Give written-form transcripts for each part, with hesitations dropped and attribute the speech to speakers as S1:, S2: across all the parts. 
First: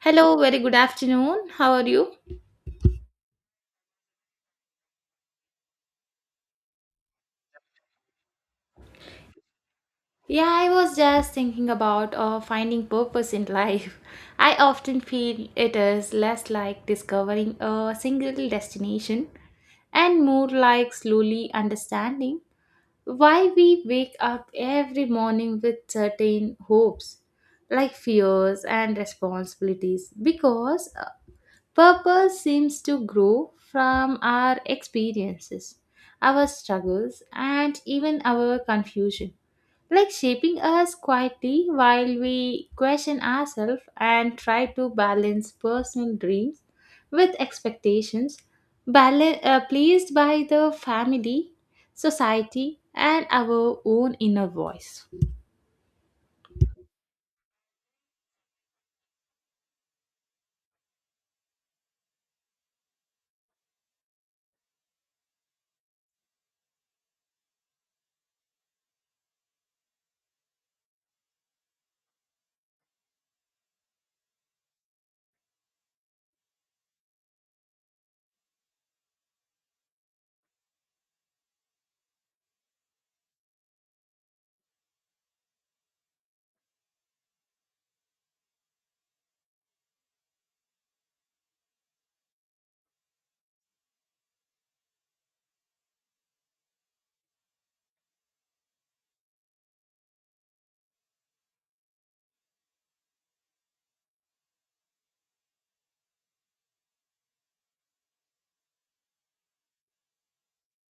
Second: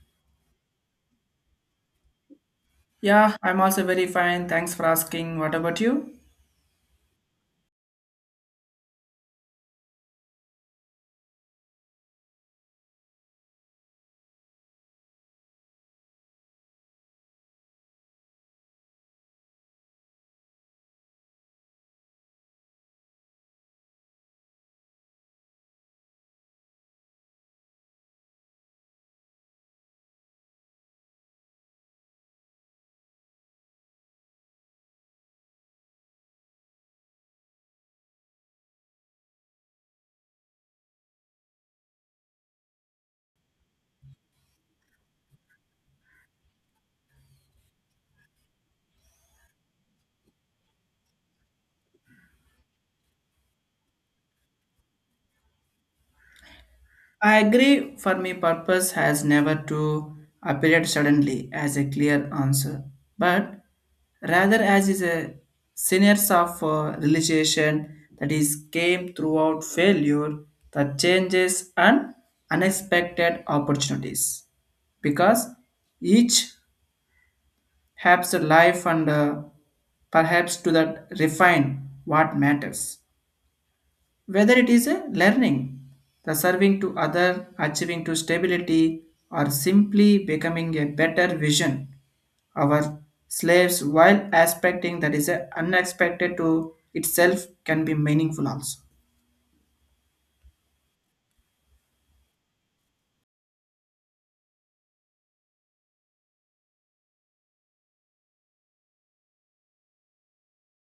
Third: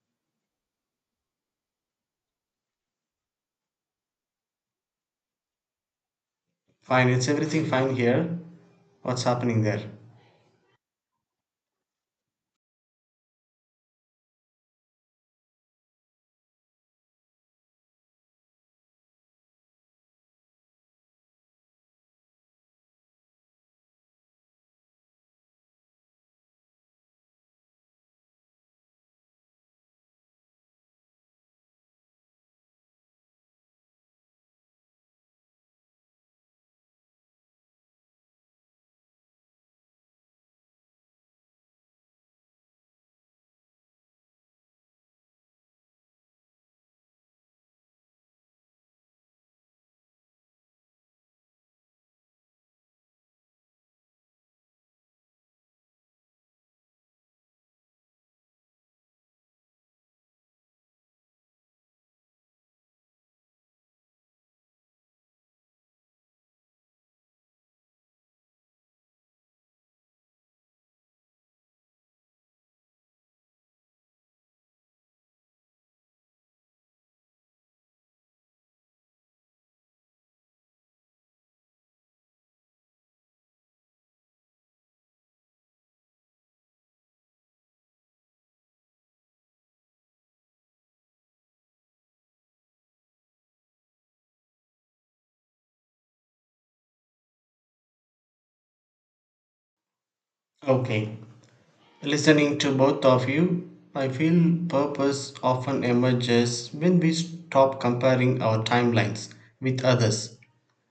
S1: Hello, very good afternoon. How are you?
S2: Yeah, I'm also very fine. Thanks for asking. What about you?
S3: Fine, it's everything fine here. What's happening there?
S1: Yeah, I was just thinking about finding purpose in life. I often feel it is less like discovering a single destination and more like slowly understanding why we wake up every morning with certain hopes, like fears and responsibilities, because Purpose seems to grow from our experiences, our struggles, and even our confusion, like shaping us quietly while we question ourselves and try to balance personal dreams with expectations placed by the family, society, and our own inner voice.
S2: I agree. For me, purpose has never to appear suddenly as a clear answer, but rather as is a series of realization that is came throughout failure, the changes and unexpected opportunities. Because each helps the life and perhaps to that refine what matters. Whether it is a learning, the serving to other, achieving to stability, or simply becoming a better vision, our slaves while aspecting that is a unexpected to itself can be meaningful also.
S3: Okay. Listening to both of you, I feel purpose often emerges when we stop comparing our timelines with others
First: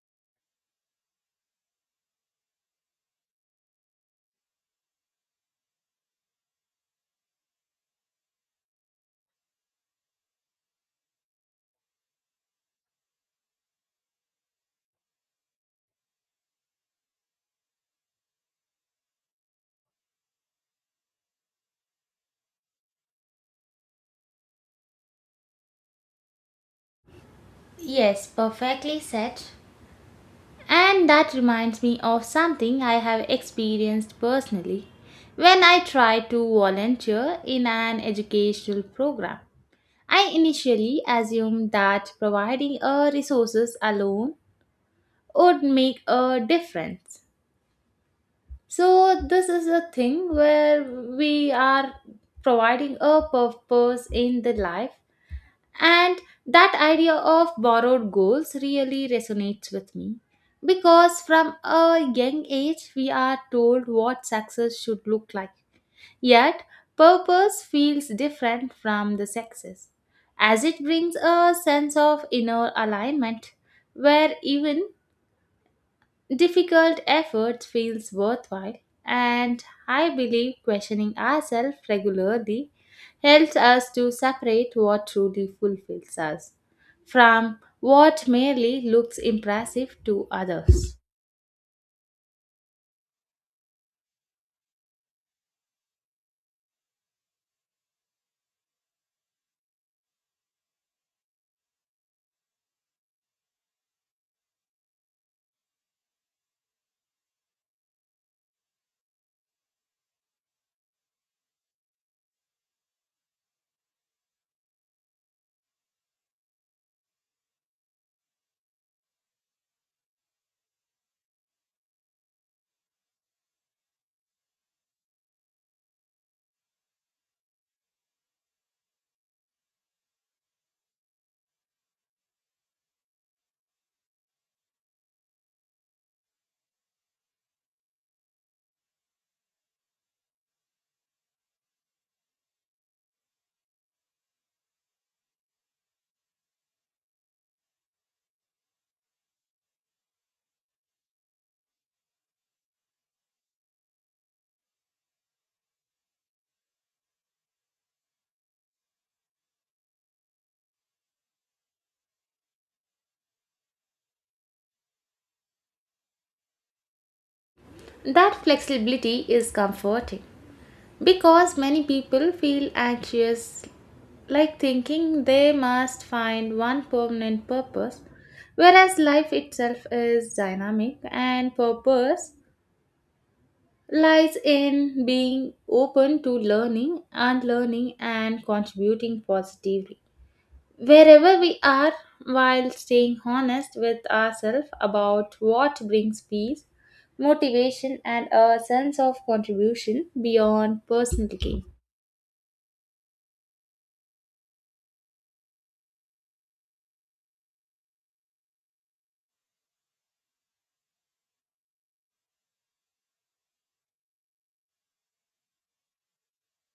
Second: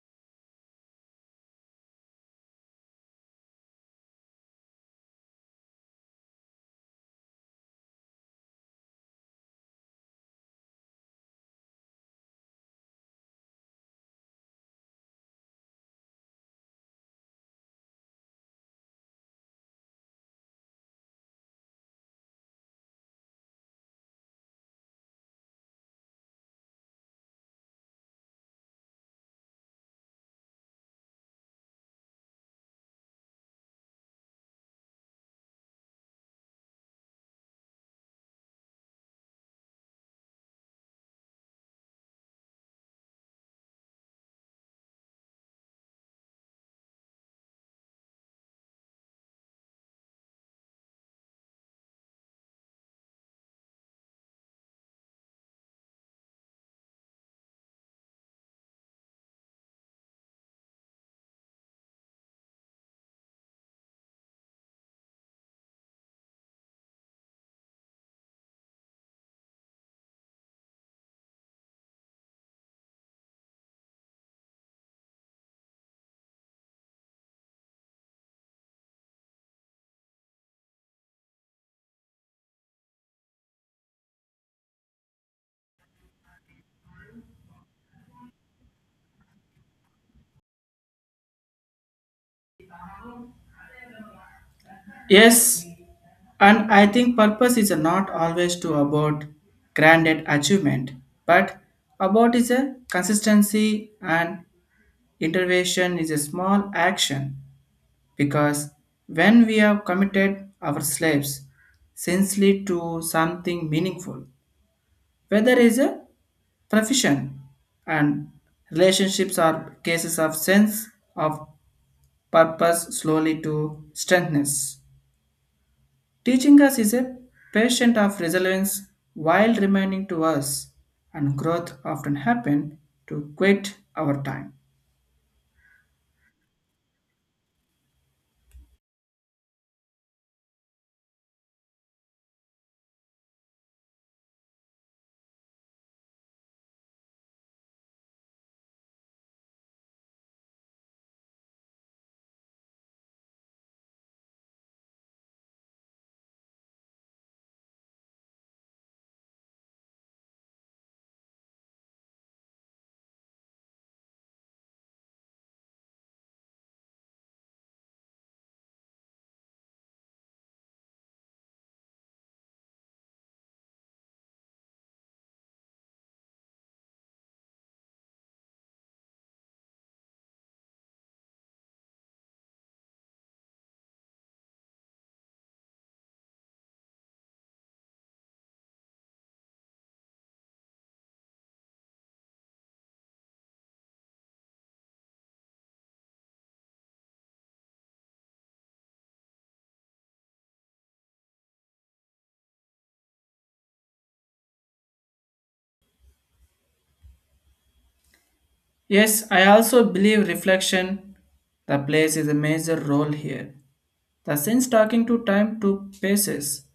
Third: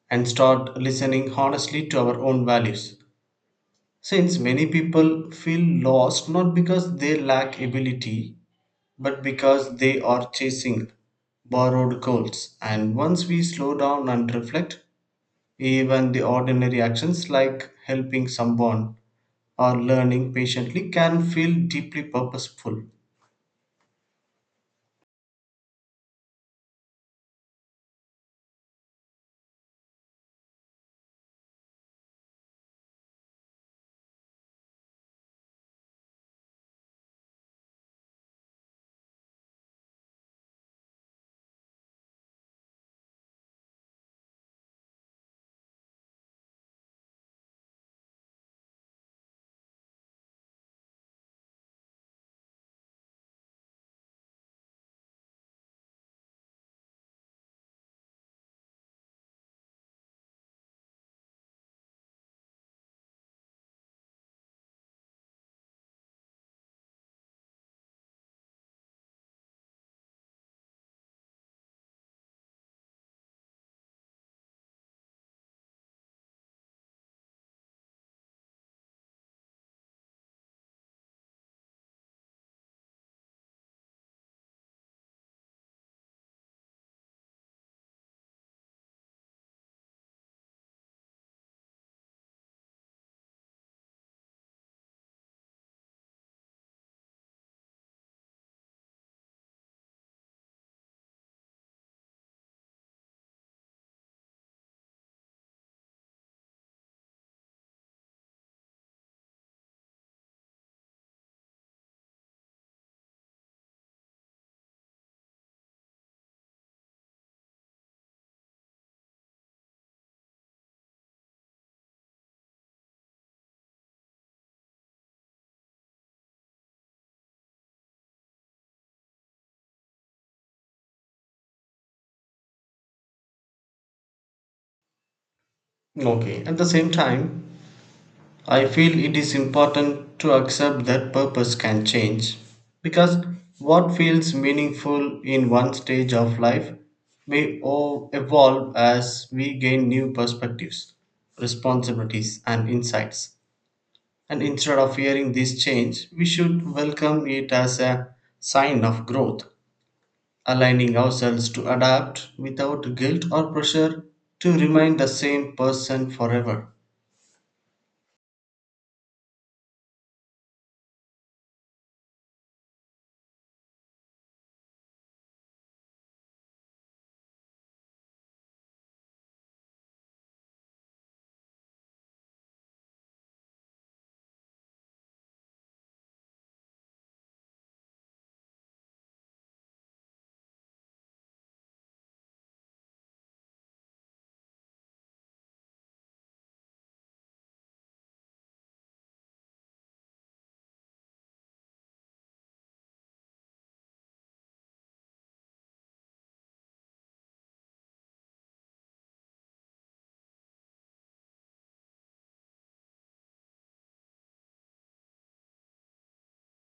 S3: and start listening honestly to our own values. Since many people feel lost not because they lack ability but because they are chasing borrowed goals. And once we slow down and reflect, even the ordinary actions like helping someone or learning patiently can feel deeply purposeful.
S1: Yes, perfectly said. And that reminds me of something I have experienced personally when I tried to volunteer in an educational program. I initially assumed that providing a resources alone would make a difference. So this is a thing where we are providing a purpose in the life, and that idea of borrowed goals really resonates with me because from a young age we are told what success should look like. Yet, purpose feels different from the success as it brings a sense of inner alignment where even difficult effort feels worthwhile, and I believe questioning ourselves regularly helps us to separate what truly fulfills us from what merely looks impressive to others.
S2: Yes, and I think purpose is not always to about grand achievement, but about is a consistency and intervention is a small action because when we have committed ourselves sincerely to something meaningful, whether is a profession and relationships are cases of sense of purpose slowly to strengthness. Teaching us is a patient of resilience while remaining to us, and growth often happen to quit our time.
S3: Okay, at the same time, I feel it is important to accept that purpose can change because what feels meaningful in one stage of life may evolve as we gain new perspectives, responsibilities, and insights. And instead of fearing this change, we should welcome it as a sign of growth, aligning ourselves to adapt without guilt or pressure to remain the same person forever.
S1: That flexibility is comforting because many people feel anxious, like thinking they must find one permanent purpose, whereas life itself is dynamic and purpose lies in being open to learning and learning and contributing positively wherever we are, while staying honest with ourselves about what brings peace, motivation, and a sense of contribution beyond personal gain.
S2: Yes, I also believe reflection the plays is a major role here. The since talking to time to paces,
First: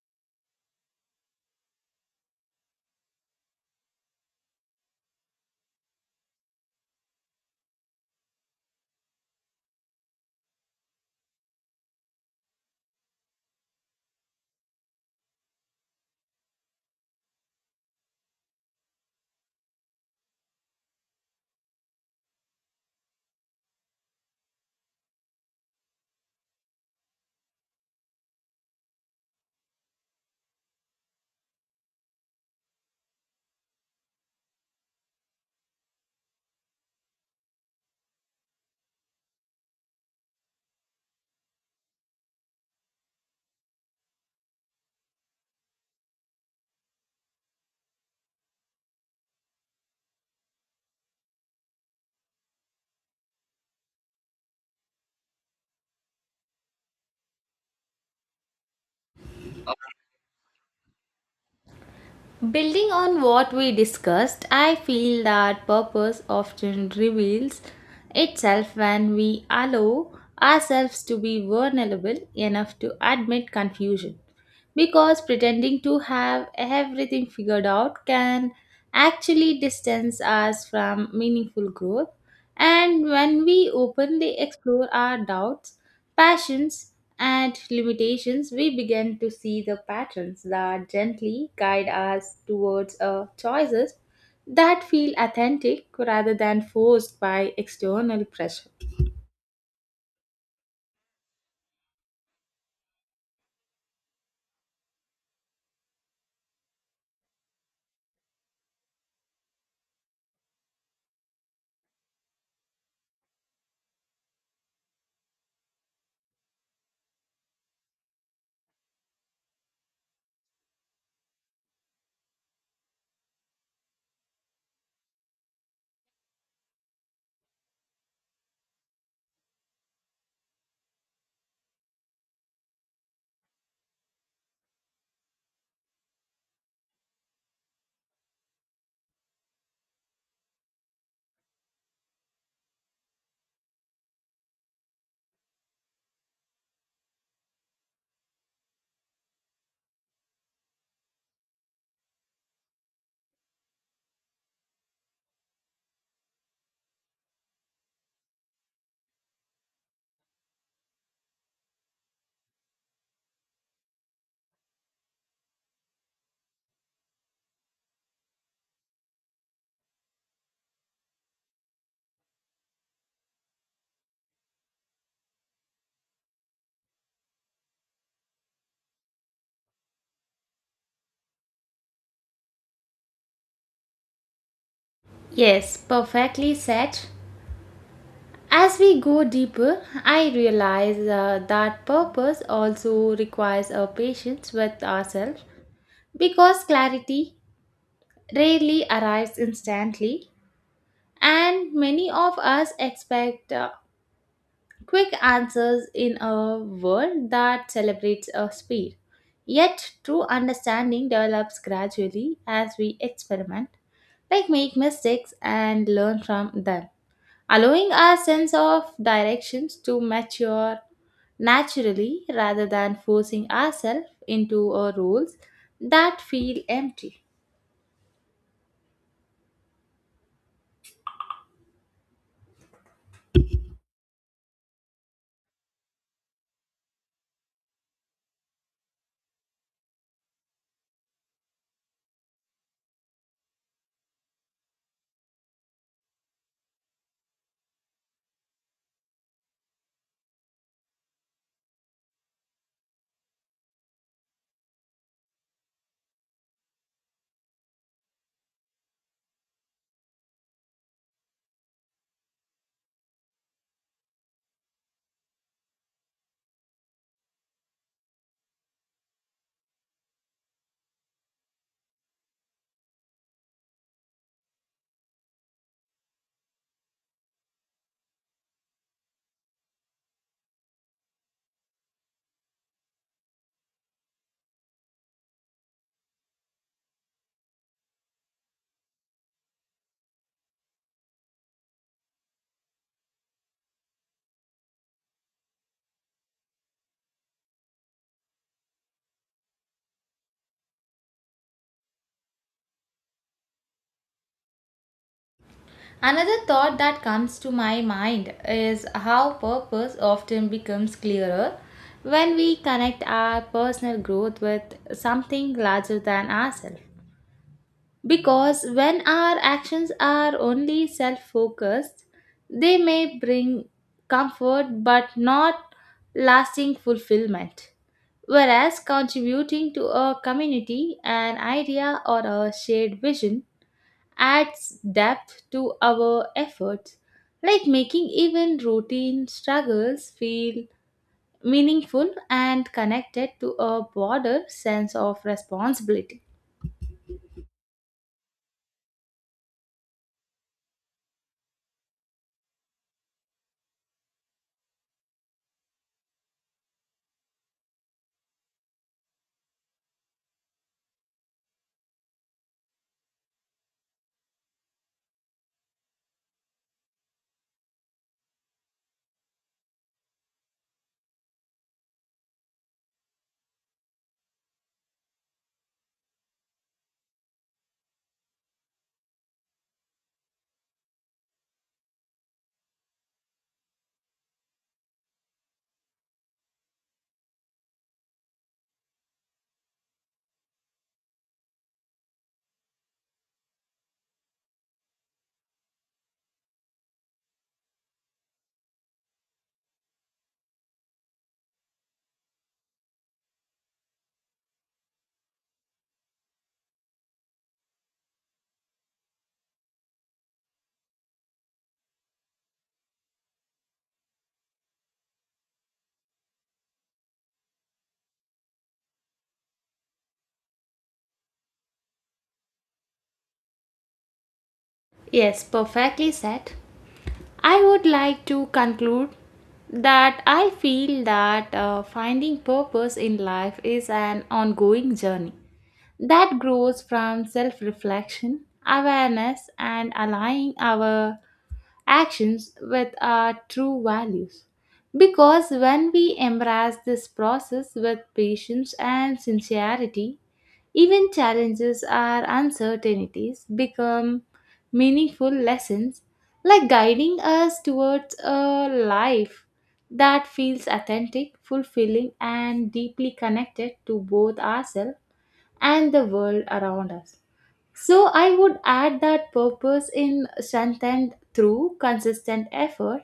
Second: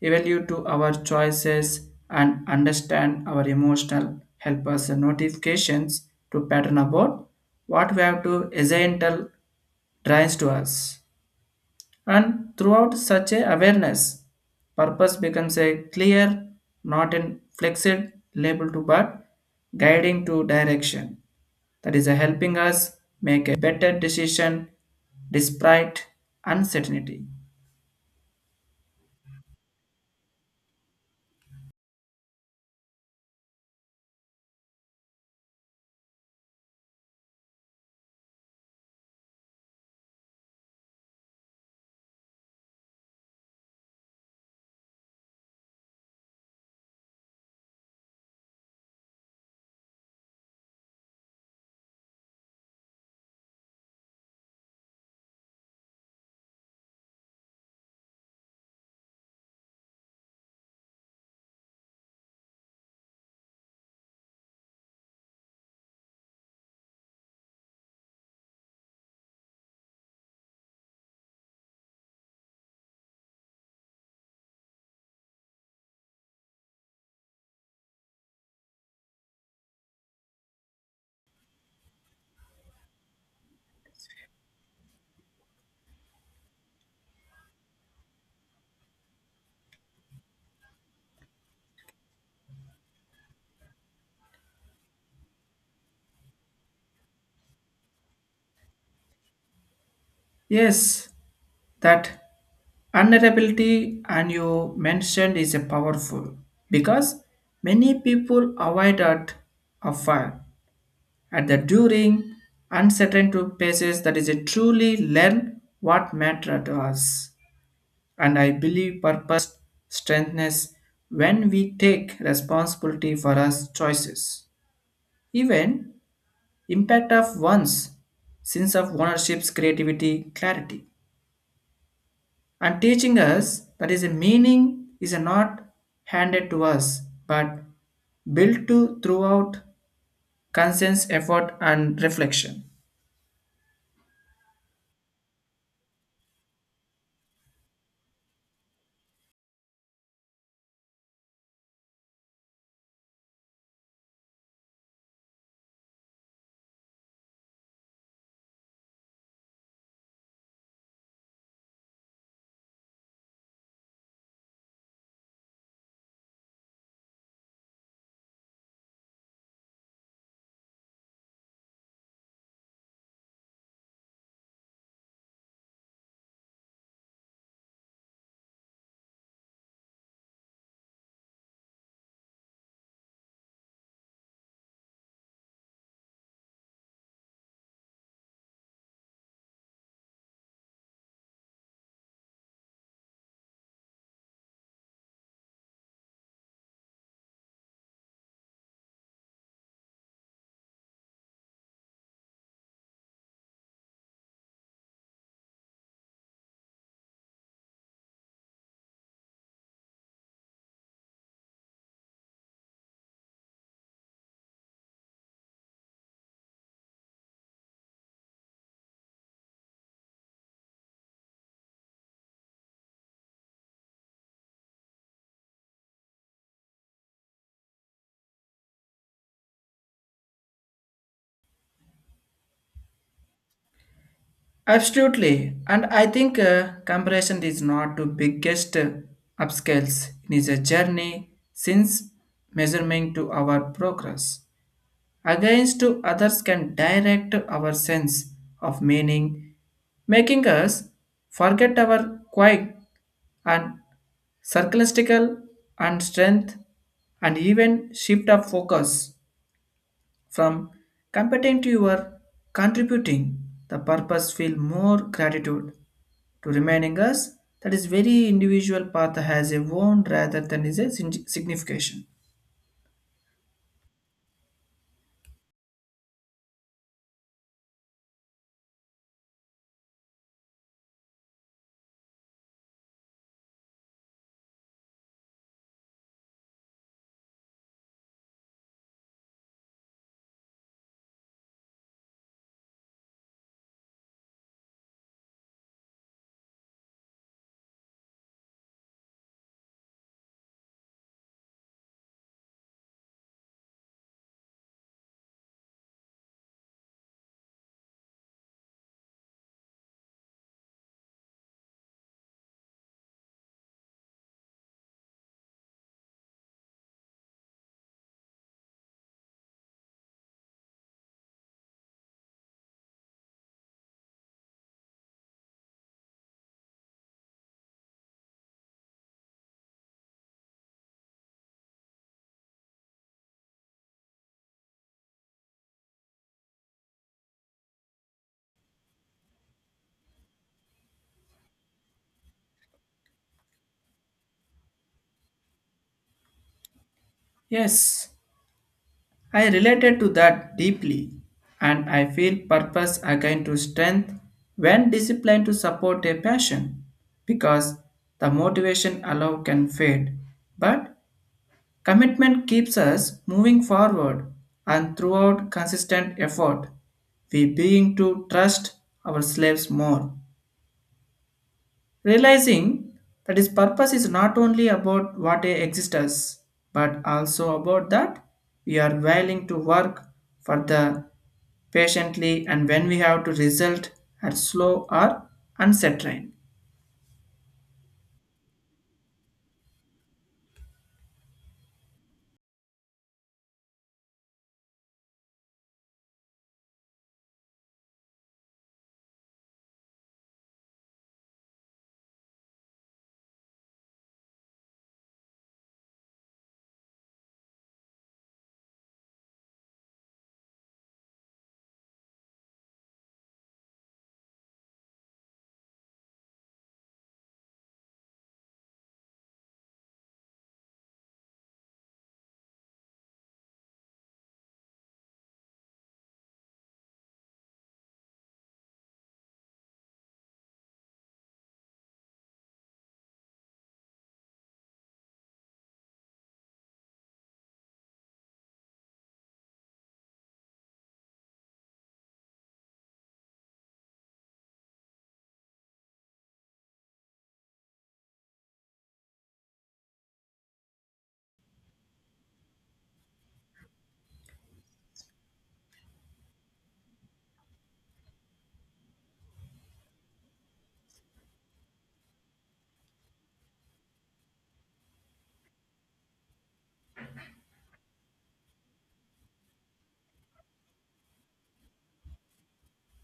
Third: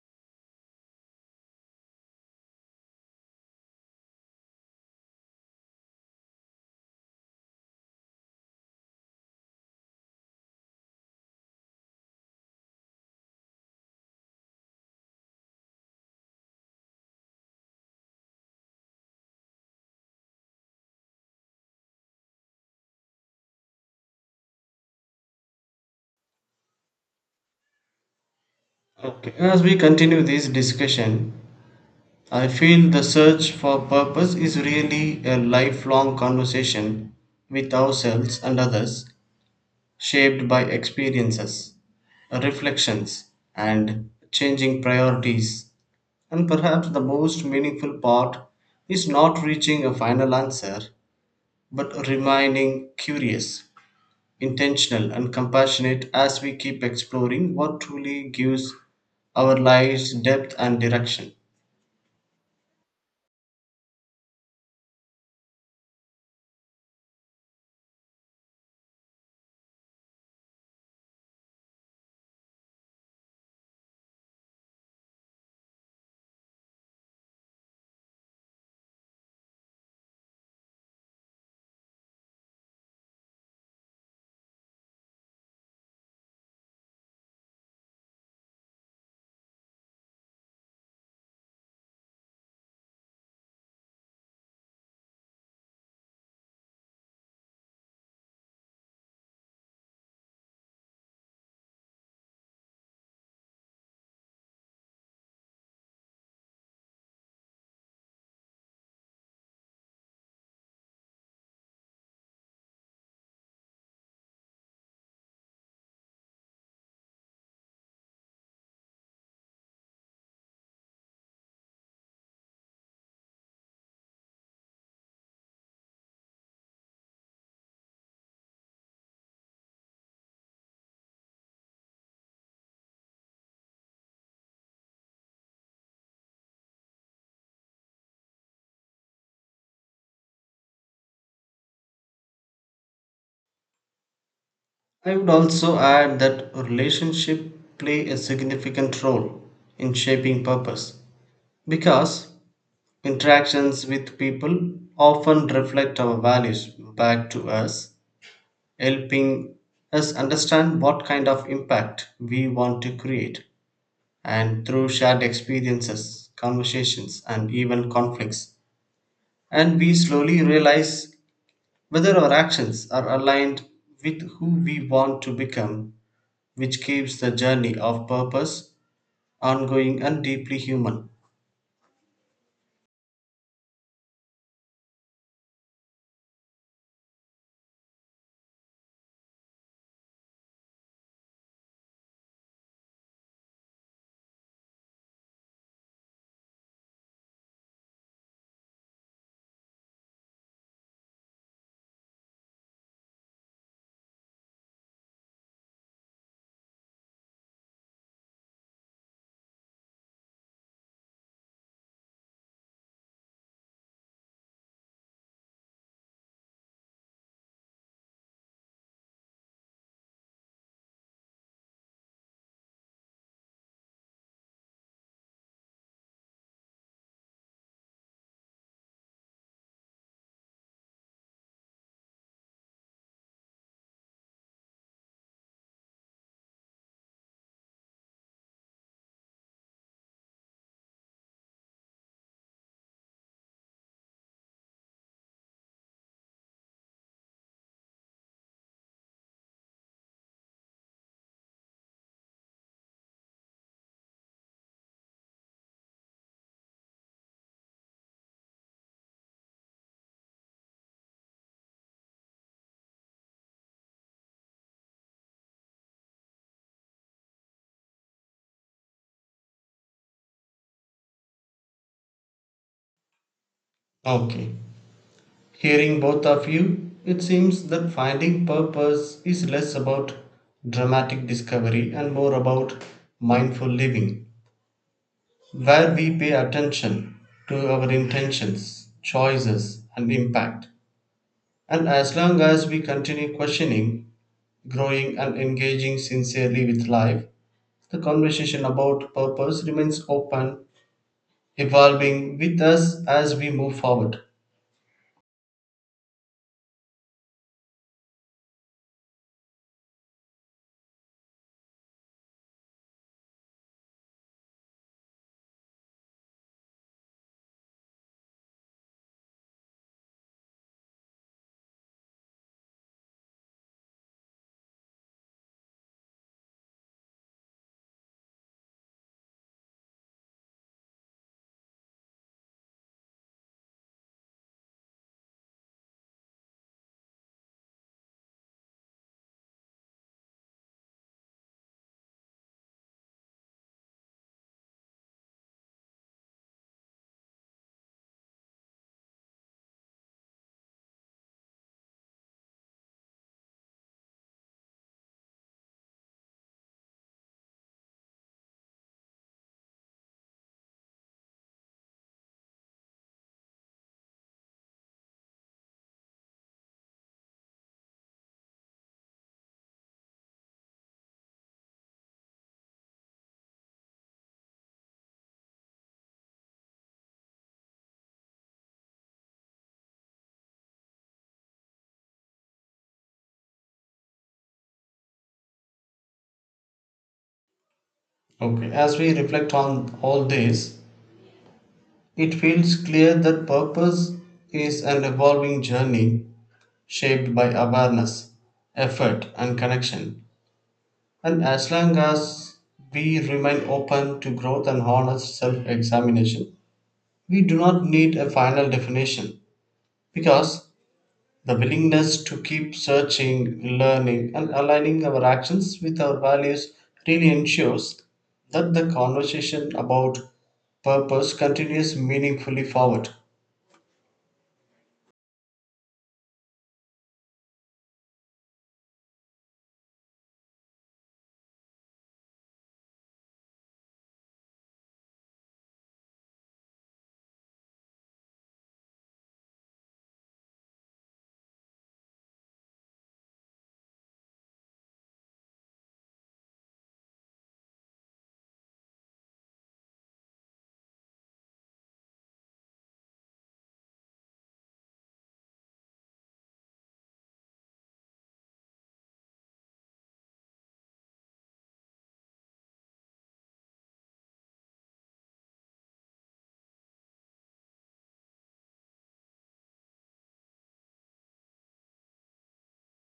S2: evaluate to our choices and understand our emotional help us notifications to pattern about what we have to essential drives to us. And throughout such a awareness, purpose becomes a clear, not an flexed label to but guiding to direction that is helping us make a better decision despite uncertainty.
S3: Okay, as we continue this discussion, I feel the search for purpose is really a lifelong conversation with ourselves and others, shaped by experiences, reflections, and changing priorities. And perhaps the most meaningful part is not reaching a final answer, but remaining curious, intentional and compassionate as we keep exploring what truly gives our lives depth and direction.
S1: Building on what we discussed, I feel that purpose often reveals itself when we allow ourselves to be vulnerable enough to admit confusion. Because pretending to have everything figured out can actually distance us from meaningful growth. And when we openly explore our doubts, passions, and limitations, we begin to see the patterns that gently guide us towards choices that feel authentic rather than forced by external pressure.
S2: Yes, that vulnerability and you mentioned is a powerful because many people avoid at a fire at the during uncertain to places that is a truly learn what matter to us, and I believe purpose strengthens when we take responsibility for our choices, even impact of one's sense of ownership's creativity clarity and teaching us that is a meaning is not handed to us but built to throughout conscious effort and reflection.
S3: I would also add that relationships play a significant role in shaping purpose because interactions with people often reflect our values back to us, helping us understand what kind of impact we want to create. And through shared experiences, conversations, and even conflicts, and we slowly realize whether our actions are aligned with who we want to become, which keeps the journey of purpose ongoing and deeply human.
S1: Yes, perfectly said. As we go deeper, I realize that purpose also requires a patience with ourselves because clarity rarely arrives instantly, and many of us expect quick answers in a world that celebrates speed. Yet, true understanding develops gradually as we experiment, like make mistakes and learn from them, allowing our sense of directions to mature naturally rather than forcing ourselves into roles that feel empty.
S2: Absolutely, and I think comparison is not the biggest upscales it is a journey since measurement to our progress against to others can direct our sense of meaning, making us forget our quiet and circumstantial and strength and even shift of focus from competing to your contributing. The purpose feel more gratitude to reminding us that is very individual path has a own rather than is a signification.
S3: Okay. Hearing both of you, it seems that finding purpose is less about dramatic discovery and more about mindful living, where we pay attention to our intentions, choices, and impact. And as long as we continue questioning, growing and engaging sincerely with life, the conversation about purpose remains open, evolving with us as we move forward.
S1: Another thought that comes to my mind is how purpose often becomes clearer when we connect our personal growth with something larger than ourselves. Because when our actions are only self focused, they may bring comfort but not lasting fulfillment. Whereas contributing to a community, an idea, or a shared vision adds depth to our efforts, like making even routine struggles feel meaningful and connected to a broader sense of responsibility.
S2: Yes, I related to that deeply, and I feel purpose again to strength when discipline to support a passion because the motivation alone can fade but commitment keeps us moving forward, and throughout consistent effort, we begin to trust our slaves more, realizing that his purpose is not only about what exists, exist but also about that we are willing to work for the patiently and when we have to result at slow or uncertain.
S3: Okay, as we reflect on all this, it feels clear that purpose is an evolving journey shaped by awareness, effort, and connection. And as long as we remain open to growth and honest self examination, we do not need a final definition, because the willingness to keep searching, learning, and aligning our actions with our values really ensures that the conversation about purpose continues meaningfully forward.
S1: Yes, perfectly said. I would like to conclude that I feel that finding purpose in life is an ongoing journey that grows from self reflection, awareness, and aligning our actions with our true values. Because when we embrace this process with patience and sincerity, even challenges or uncertainties become meaningful lessons, like guiding us towards a life that feels authentic, fulfilling, and deeply connected to both ourselves and the world around us. So I would add that purpose in strengthened through consistent effort,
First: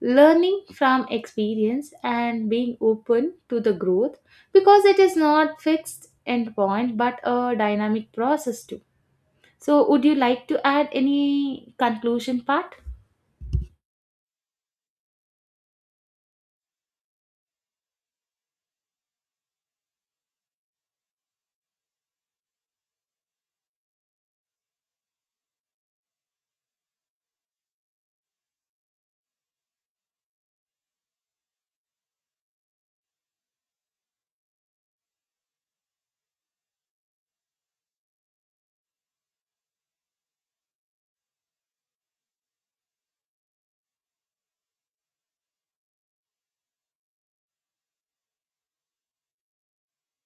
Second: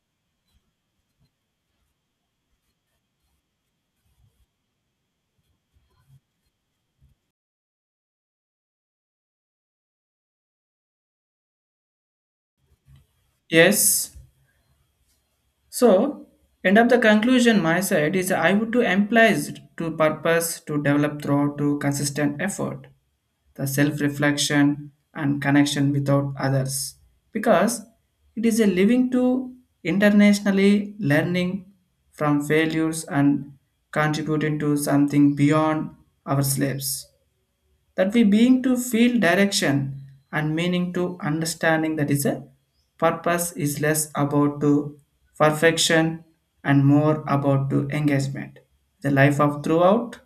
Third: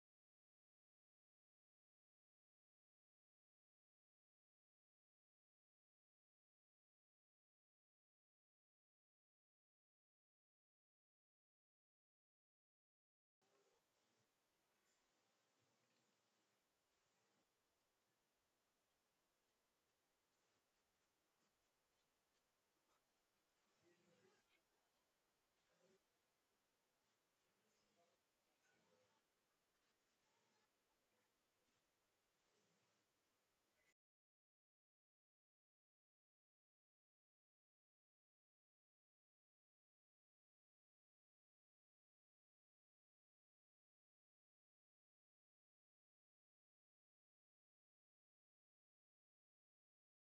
S1: learning from experience and being open to the growth because it is not fixed end point but a dynamic process too. So would you like to add any conclusion part?
S2: Yes, so, end of the conclusion, my side is I would to implies to purpose to develop through to consistent effort, the self-reflection and connection without others, because it is a living to internationally learning from failures and contributing to something beyond our slaves that we being to feel direction and meaning to understanding that is a purpose is less about to perfection and more about to engagement the life of throughout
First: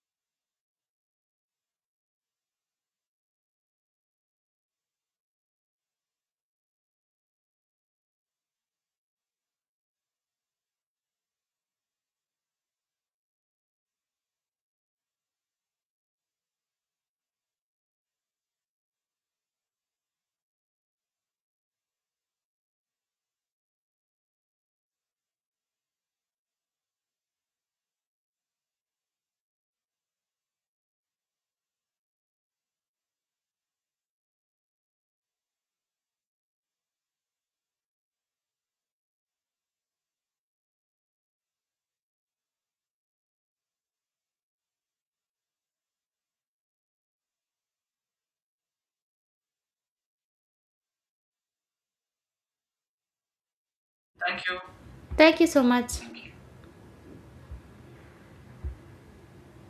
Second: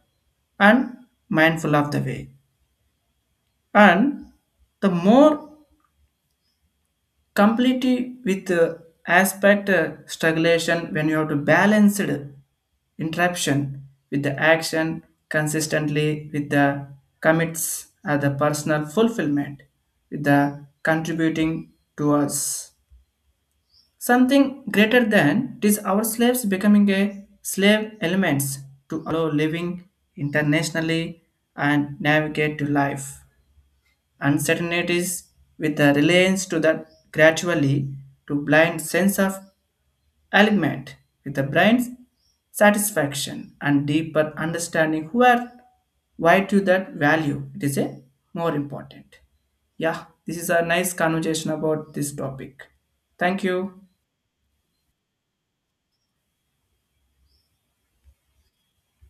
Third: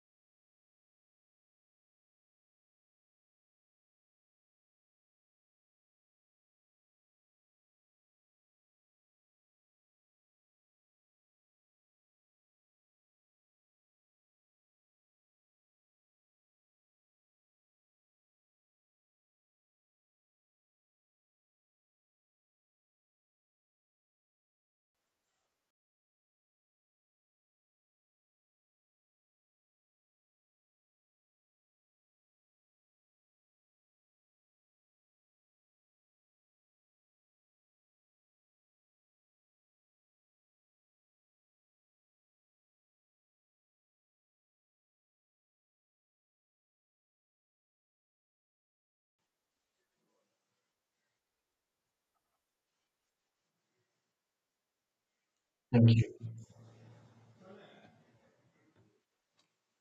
S2: and mindful of the way and the more completely with aspect strugglation when you have to balance it, interruption with the action consistently with the commits or the personal fulfillment with the contributing to us something greater than it is our slaves becoming a slave elements to allow living internationally and navigate to life uncertainties with the reliance to the gradually to blind sense of alignment with the brain's satisfaction and deeper understanding who are why to that value it is a more important. Yeah, this is a nice conversation about this topic. Thank you.
S1: Thank you so
S3: Thank
S1: much.
S3: you.